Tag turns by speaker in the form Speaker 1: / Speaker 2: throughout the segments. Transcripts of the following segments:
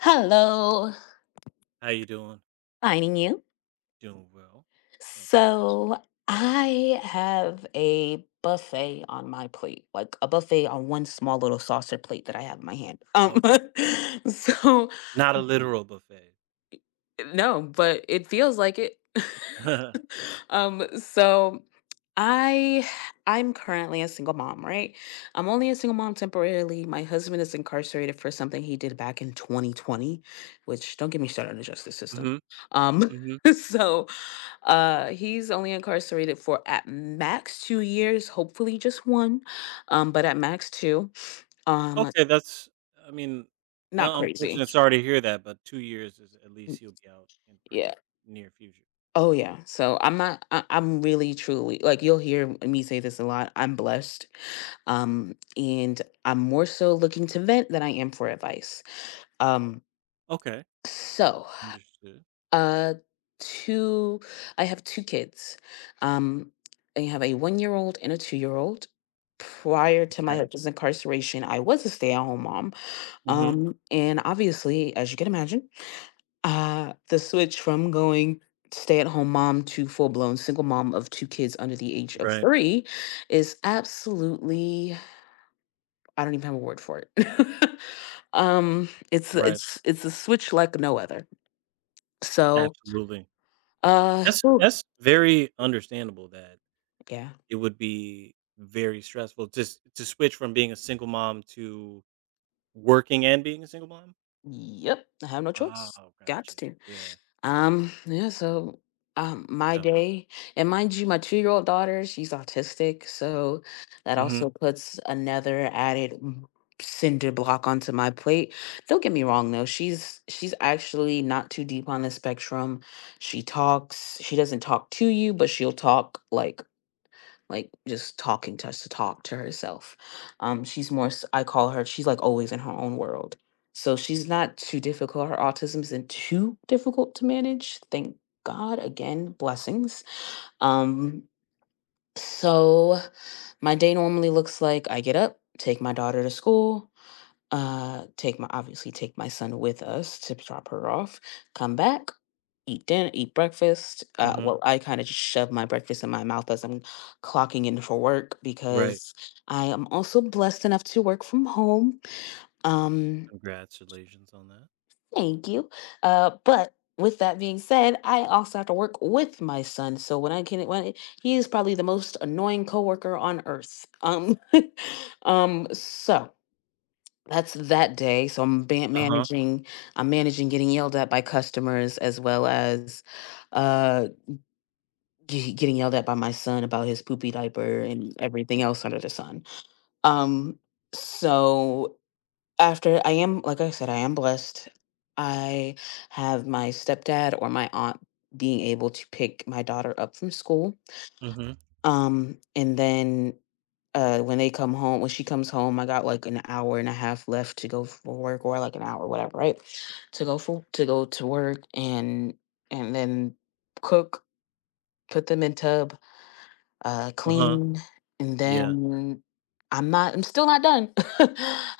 Speaker 1: Hello,
Speaker 2: How you doing?
Speaker 1: finding you.
Speaker 2: Doing well. Thanks for asking.
Speaker 1: So I have a buffet on my plate, like a buffet on one small little saucer plate that I have in my hand.
Speaker 2: Okay.
Speaker 1: So
Speaker 2: Not a literal buffet.
Speaker 1: no, but it feels like it. um, so I I'm currently a single mom, right? I'm only a single mom temporarily. My husband is incarcerated for something he did back in 2020, which don't get me started on the justice system.
Speaker 2: mhm.
Speaker 1: Um,
Speaker 2: Mhm.
Speaker 1: so he's only incarcerated for at max 2 years, hopefully just one, but at max two. Um,
Speaker 2: Okay, that's I mean,
Speaker 1: Not crazy.
Speaker 2: unfortunate, sorry to hear that, but 2 years is at
Speaker 1: Mm,
Speaker 2: least he will be out in
Speaker 1: yeah.
Speaker 2: pretty near future.
Speaker 1: Oh yeah. So I'm not. I'm really, truly, like you'll hear me say this a lot. I'm blessed, and I'm more so looking to vent than I am for advice. Um,
Speaker 2: Okay.
Speaker 1: so
Speaker 2: Understood.
Speaker 1: Uh, Two. I have two kids. Um, I have a 1-year-old and a 2-year-old. Prior to my
Speaker 2: Right.
Speaker 1: husband's incarceration, I was a stay-at-home mom.
Speaker 2: Mhm.
Speaker 1: And obviously, as you can imagine, the switch from going stay-at-home mom to full-blown single mom of two kids under the age of
Speaker 2: Right.
Speaker 1: 3 is absolutely. I don't even have a word for it. um, it's
Speaker 2: Right.
Speaker 1: it's it's a switch like no other. So,
Speaker 2: Absolutely. That's
Speaker 1: whew,
Speaker 2: that's very understandable that
Speaker 1: yeah.
Speaker 2: it would be very stressful just to switch from being a single mom to working and being a single mom.
Speaker 1: Yep, I have no choice.
Speaker 2: Oh,
Speaker 1: Got
Speaker 2: gotcha.
Speaker 1: to.
Speaker 2: Yeah.
Speaker 1: Yeah, my
Speaker 2: So
Speaker 1: day and mind you, my 2-year old daughter, she's autistic, so that
Speaker 2: mhm,
Speaker 1: also puts another added cinder block onto my plate. Don't get me wrong though, she's actually not too deep on the spectrum. She talks, she doesn't talk to you, but she'll talk like just talking to us to talk to herself. She's more, I call her, she's like always in her own world. So she's not too difficult. Her autism isn't too difficult to manage. Thank God. Again, blessings. Um, so my day normally looks like I get up, take my daughter to school, take my obviously take my son with us to drop her off, come back, eat dinner, eat breakfast.
Speaker 2: mhm,
Speaker 1: Well, I kind of just shove my breakfast in my mouth as I'm clocking in for work
Speaker 2: right.
Speaker 1: because I am also blessed enough to work from home. Um,
Speaker 2: Congratulations on that.
Speaker 1: Thank you. But with that being said, I also have to work with my son. When he is probably the most annoying coworker on earth. Um, so. That's that day. So I'm
Speaker 2: Uh-huh,
Speaker 1: managing. I'm managing getting yelled at by customers, as well as, uh. Getting yelled at by my son about his poopy diaper and everything else under the sun. Um, so After I am, like I said, I am blessed. I have my stepdad or my aunt being able to pick my daughter up from school.
Speaker 2: mhm,
Speaker 1: And then, when they come home, when she comes home, I got like an hour and a half left to go for work, or like an hour, whatever, right? To go to work, and then cook, put them in tub,
Speaker 2: uh-huh,
Speaker 1: clean, and
Speaker 2: yeah.
Speaker 1: then I'm not. I'm still not done.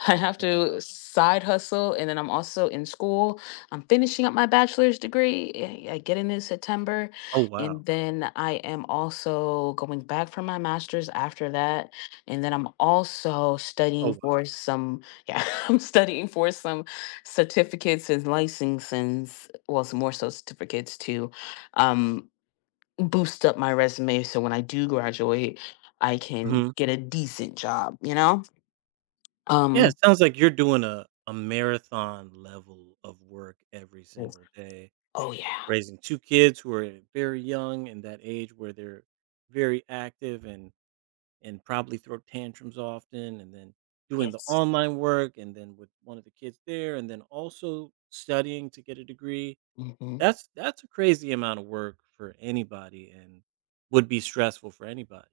Speaker 1: I have
Speaker 2: Oh,
Speaker 1: to
Speaker 2: wow.
Speaker 1: side hustle, and then I'm also in school. I'm finishing up my bachelor's degree. I get in September,
Speaker 2: Oh, wow.
Speaker 1: and then I am also going back for my master's after that, and then I'm also
Speaker 2: Oh,
Speaker 1: studying
Speaker 2: wow.
Speaker 1: for some. Yeah, I'm studying for some certificates and licenses. Well, some more so certificates too. Um, boost up my resume so when I do graduate, I can
Speaker 2: Mhm.
Speaker 1: get a decent job, you know?
Speaker 2: Yeah,
Speaker 1: Um
Speaker 2: it sounds like you're doing a marathon level of work every
Speaker 1: Yes.
Speaker 2: single day,
Speaker 1: Oh yeah.
Speaker 2: raising 2 kids who are very young in that age where they're very active and probably throw tantrums often, and then doing the
Speaker 1: Yes.
Speaker 2: online work, and then with one of the kids there, and then also studying to get a degree.
Speaker 1: Hmm.
Speaker 2: That's a crazy amount of work for anybody and would be stressful for anybody.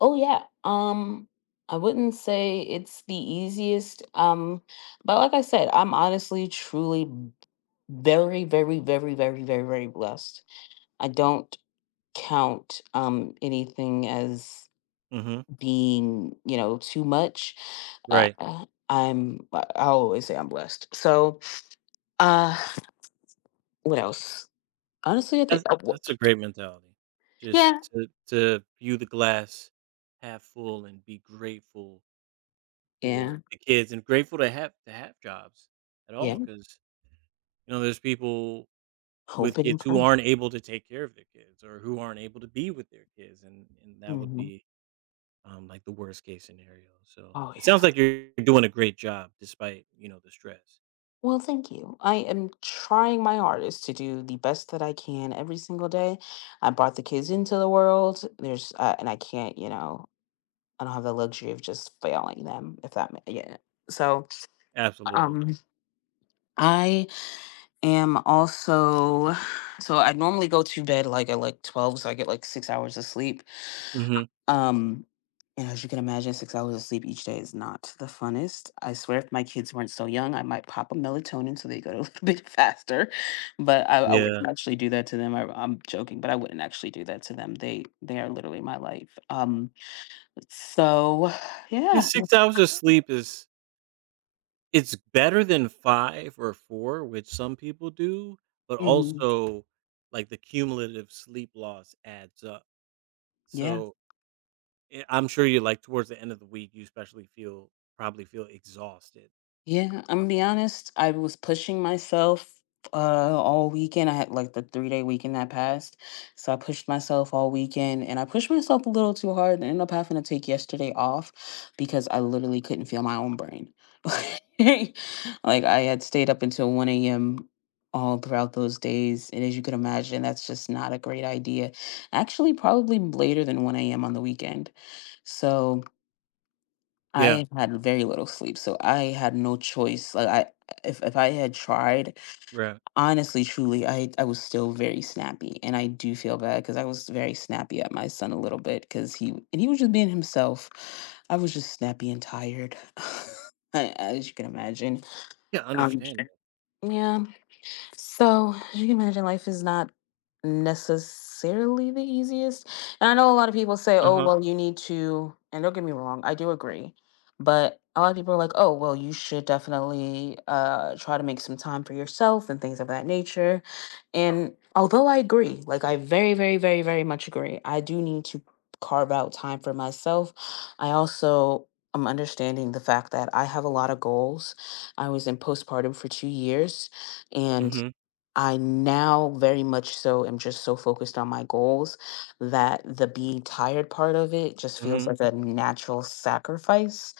Speaker 1: Oh yeah. I wouldn't say it's the easiest, but like I said, I'm honestly truly very, very, very, very, very, very blessed. I don't count anything as
Speaker 2: Mhm.
Speaker 1: being, too much. Uh,
Speaker 2: Right.
Speaker 1: I always say I'm blessed. So, Uh, what else? Honestly, I think
Speaker 2: That's
Speaker 1: oh, w
Speaker 2: that's a great mentality. Just
Speaker 1: yeah,
Speaker 2: to view the glass half full and be grateful for
Speaker 1: yeah,
Speaker 2: the kids and grateful to have jobs at
Speaker 1: yeah.
Speaker 2: all, because you know, there's people
Speaker 1: Hope
Speaker 2: with
Speaker 1: and
Speaker 2: kids who
Speaker 1: pray.
Speaker 2: aren't able to take care of their kids or who aren't able to be with their kids, and that would
Speaker 1: Mhm.
Speaker 2: be, like, the worst case scenario. So,
Speaker 1: Oh,
Speaker 2: it sounds
Speaker 1: yeah.
Speaker 2: like you're doing a great job despite, you know, the stress.
Speaker 1: Well, thank you. I am trying my hardest to do the best that I can every single day. I brought the kids into the world. There's and I can't, I don't have the luxury of just failing them, if that ma yeah. So,
Speaker 2: Absolutely.
Speaker 1: um, I am also so I normally go to bed, like, at, like, 12, so I get, like, 6 hours of sleep.
Speaker 2: Mhm.
Speaker 1: Um, and as you can imagine, 6 hours of sleep each day is not the funnest. I swear, if my kids weren't so young, I might pop a melatonin so they go to a little bit faster. But I
Speaker 2: Yeah.
Speaker 1: wouldn't actually do that to them. I'm joking, but I wouldn't actually do that to them. They are literally my life. So
Speaker 2: Yeah,
Speaker 1: yeah.
Speaker 2: 6 hours of sleep is it's better than 5 or 4, which some people do, but
Speaker 1: Mhm.
Speaker 2: also, like, the cumulative sleep loss adds up.
Speaker 1: Yeah.
Speaker 2: So, I'm sure you like, towards the end of the week, you especially feel probably feel exhausted.
Speaker 1: Yeah, I'm gonna be honest. I was pushing myself uh all weekend. I had like the 3-day weekend that passed. So I pushed myself all weekend and I pushed myself a little too hard and ended up having to take yesterday off because I literally couldn't feel my own brain. Like I had stayed up until 1 a.m. all throughout those days. And as you can imagine, that's just not a great idea. Actually, probably later than 1 a.m. on the weekend. So
Speaker 2: Yeah.
Speaker 1: I had very little sleep, so I had no choice. Like I if I had tried,
Speaker 2: Right.
Speaker 1: honestly, truly, I was still very snappy. And I do feel bad cuz I was very snappy at my son a little bit cuz he and he was just being himself. I was just snappy and tired. As you can imagine.
Speaker 2: Yeah,
Speaker 1: Um,
Speaker 2: understandable.
Speaker 1: yeah, so, as you can imagine, life is not necessarily the easiest. And I know a lot of people say, oh,
Speaker 2: Uh-huh.
Speaker 1: well, you need to, and don't get me wrong, I do agree. But a lot of people are like, oh, well, you should definitely try to make some time for yourself and things of that nature. And although I agree, like, I very, very, very, very much agree, I do need to carve out time for myself. I also am understanding the fact that I have a lot of goals. I was in postpartum for 2 years, and
Speaker 2: Mhm.
Speaker 1: I now very much so am just so focused on my goals that the being tired part of it just feels
Speaker 2: Mhm.
Speaker 1: like a natural sacrifice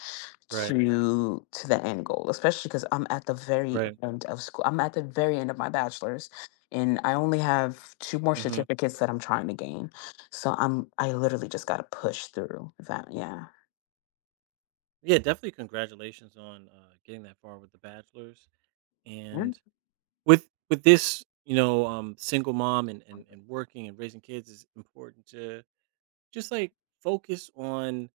Speaker 2: Right.
Speaker 1: to the end goal, especially because I'm at the very
Speaker 2: Right.
Speaker 1: end of school. I'm at the very end of my bachelor's and I only have two more
Speaker 2: Mhm.
Speaker 1: certificates that I'm trying to gain. So I literally just gotta push through that. Yeah.
Speaker 2: Yeah, definitely congratulations on, getting that far with The Bachelors,
Speaker 1: Mm,
Speaker 2: and with this single mom and working and raising kids is important to just like focus on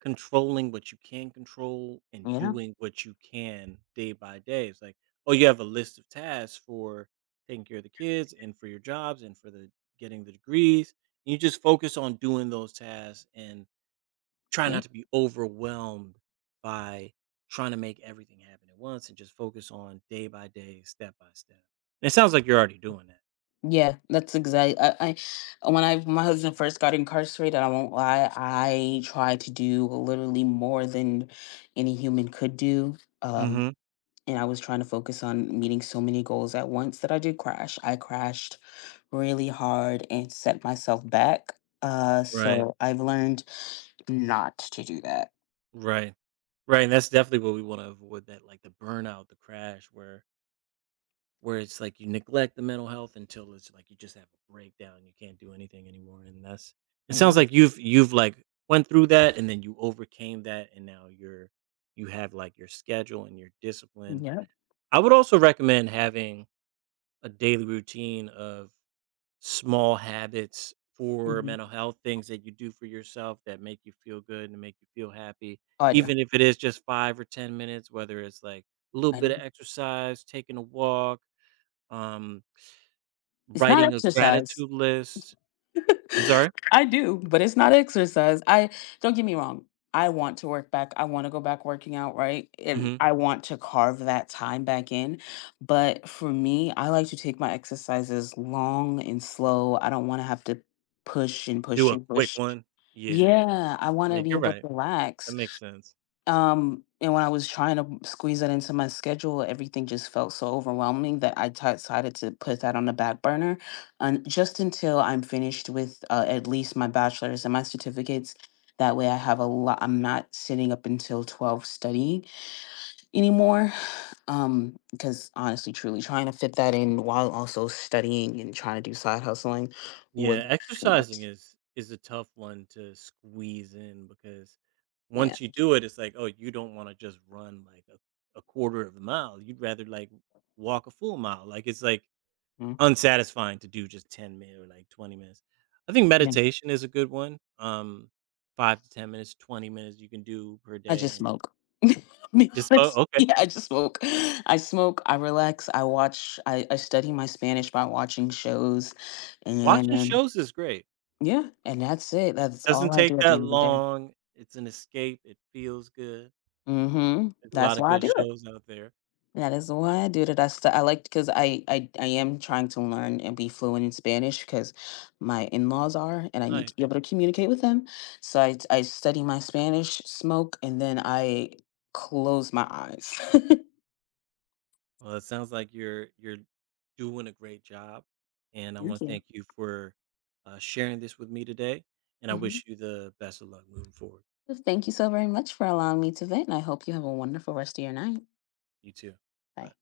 Speaker 2: controlling what you can control and
Speaker 1: yeah.
Speaker 2: doing what you can day by day. It's like, oh, you have a list of tasks for taking care of the kids and for your jobs and for the getting the degrees. You just focus on doing those tasks and try
Speaker 1: Yeah.
Speaker 2: not to be overwhelmed by trying to make everything happen at once and just focus on day by day, step by step. And it sounds like you're already doing that.
Speaker 1: Yeah, that's exactly. I when I my husband first got incarcerated, I won't lie, I tried to do literally more than any human could do. Um,
Speaker 2: Hmm
Speaker 1: and I was trying to focus on meeting so many goals at once that I did crash. I crashed really hard and set myself back. Uh,
Speaker 2: Right.
Speaker 1: so I've learned not to do that.
Speaker 2: Right. Right. And that's definitely what we want to avoid, that like the burnout, the crash where it's like you neglect the mental health until it's like you just have a breakdown, you can't do anything anymore. And that's it
Speaker 1: Yeah.
Speaker 2: sounds like you've like went through that and then you overcame that and now you're you have like your schedule and you're disciplined.
Speaker 1: Yeah.
Speaker 2: I would also recommend having a daily routine of small habits for
Speaker 1: Hmm.
Speaker 2: mental health, things that you do for yourself that make you feel good and make you feel happy,
Speaker 1: I do.
Speaker 2: even if it is just five or 10 minutes, whether it's like a little
Speaker 1: I
Speaker 2: bit of
Speaker 1: do.
Speaker 2: exercise, taking a walk, um,
Speaker 1: It's not
Speaker 2: writing a
Speaker 1: exercise.
Speaker 2: gratitude list. I'm sorry?
Speaker 1: I do, but it's not exercise. I Don't get me wrong. I want to work back. I want to go back working out, right? And
Speaker 2: Hmm
Speaker 1: I want to carve that time back in. But for me, I like to take my exercises long and slow. I don't want to have to push and
Speaker 2: Do
Speaker 1: push
Speaker 2: a
Speaker 1: and
Speaker 2: quick
Speaker 1: push.
Speaker 2: one. Yeah.
Speaker 1: Yeah, I want to
Speaker 2: Yeah,
Speaker 1: be
Speaker 2: you're
Speaker 1: able to
Speaker 2: right. That
Speaker 1: relax.
Speaker 2: makes sense.
Speaker 1: And when I was trying to squeeze that into my schedule, everything just felt so overwhelming that I decided to put that on the back burner, and just until I'm finished with, at least my bachelor's and my certificates. That way, I have a lot. I'm not sitting up until 12 studying anymore. Because honestly, truly, trying to fit that in while also studying and trying to do side hustling was
Speaker 2: Yeah,
Speaker 1: too
Speaker 2: exercising
Speaker 1: much.
Speaker 2: is a tough one to squeeze in because
Speaker 1: Yeah.
Speaker 2: once you do it, it's like, oh, you don't want to just run like a quarter of a mile. You'd rather like walk a full mile. Like it's like
Speaker 1: Mhm.
Speaker 2: unsatisfying to do just 10 minutes or like 20 minutes. I think meditation is a good one. Five to 10 minutes, 20 minutes you can do per
Speaker 1: I
Speaker 2: day.
Speaker 1: just
Speaker 2: And
Speaker 1: smoke. Be
Speaker 2: just, oh,
Speaker 1: honest.
Speaker 2: okay.
Speaker 1: Yeah, I just smoke. I smoke, I relax, I watch, I study my Spanish by watching shows.
Speaker 2: Watching
Speaker 1: And
Speaker 2: shows is great.
Speaker 1: yeah, and that's it. That's all
Speaker 2: Doesn't
Speaker 1: I do
Speaker 2: take
Speaker 1: at the
Speaker 2: that
Speaker 1: end of the day.
Speaker 2: long. It's an escape. It feels good.
Speaker 1: Hmm.
Speaker 2: There's a
Speaker 1: That's
Speaker 2: lot of
Speaker 1: why I
Speaker 2: good
Speaker 1: do it.
Speaker 2: shows out there.
Speaker 1: That is why I do it. I, st- I like because I am trying to learn and be fluent in Spanish because my in-laws are, and I need to be
Speaker 2: Nice.
Speaker 1: able to communicate with them. So I study my Spanish, smoke, and then I close my eyes.
Speaker 2: Well, it sounds like you're doing a great job, and I want to
Speaker 1: Thank
Speaker 2: thank you for sharing this with me today. And I
Speaker 1: you.
Speaker 2: wish you the best of luck moving forward.
Speaker 1: Thank you so very much for allowing me to vent, and I hope you have a wonderful rest of your night.
Speaker 2: You too.
Speaker 1: Bye.
Speaker 2: Bye.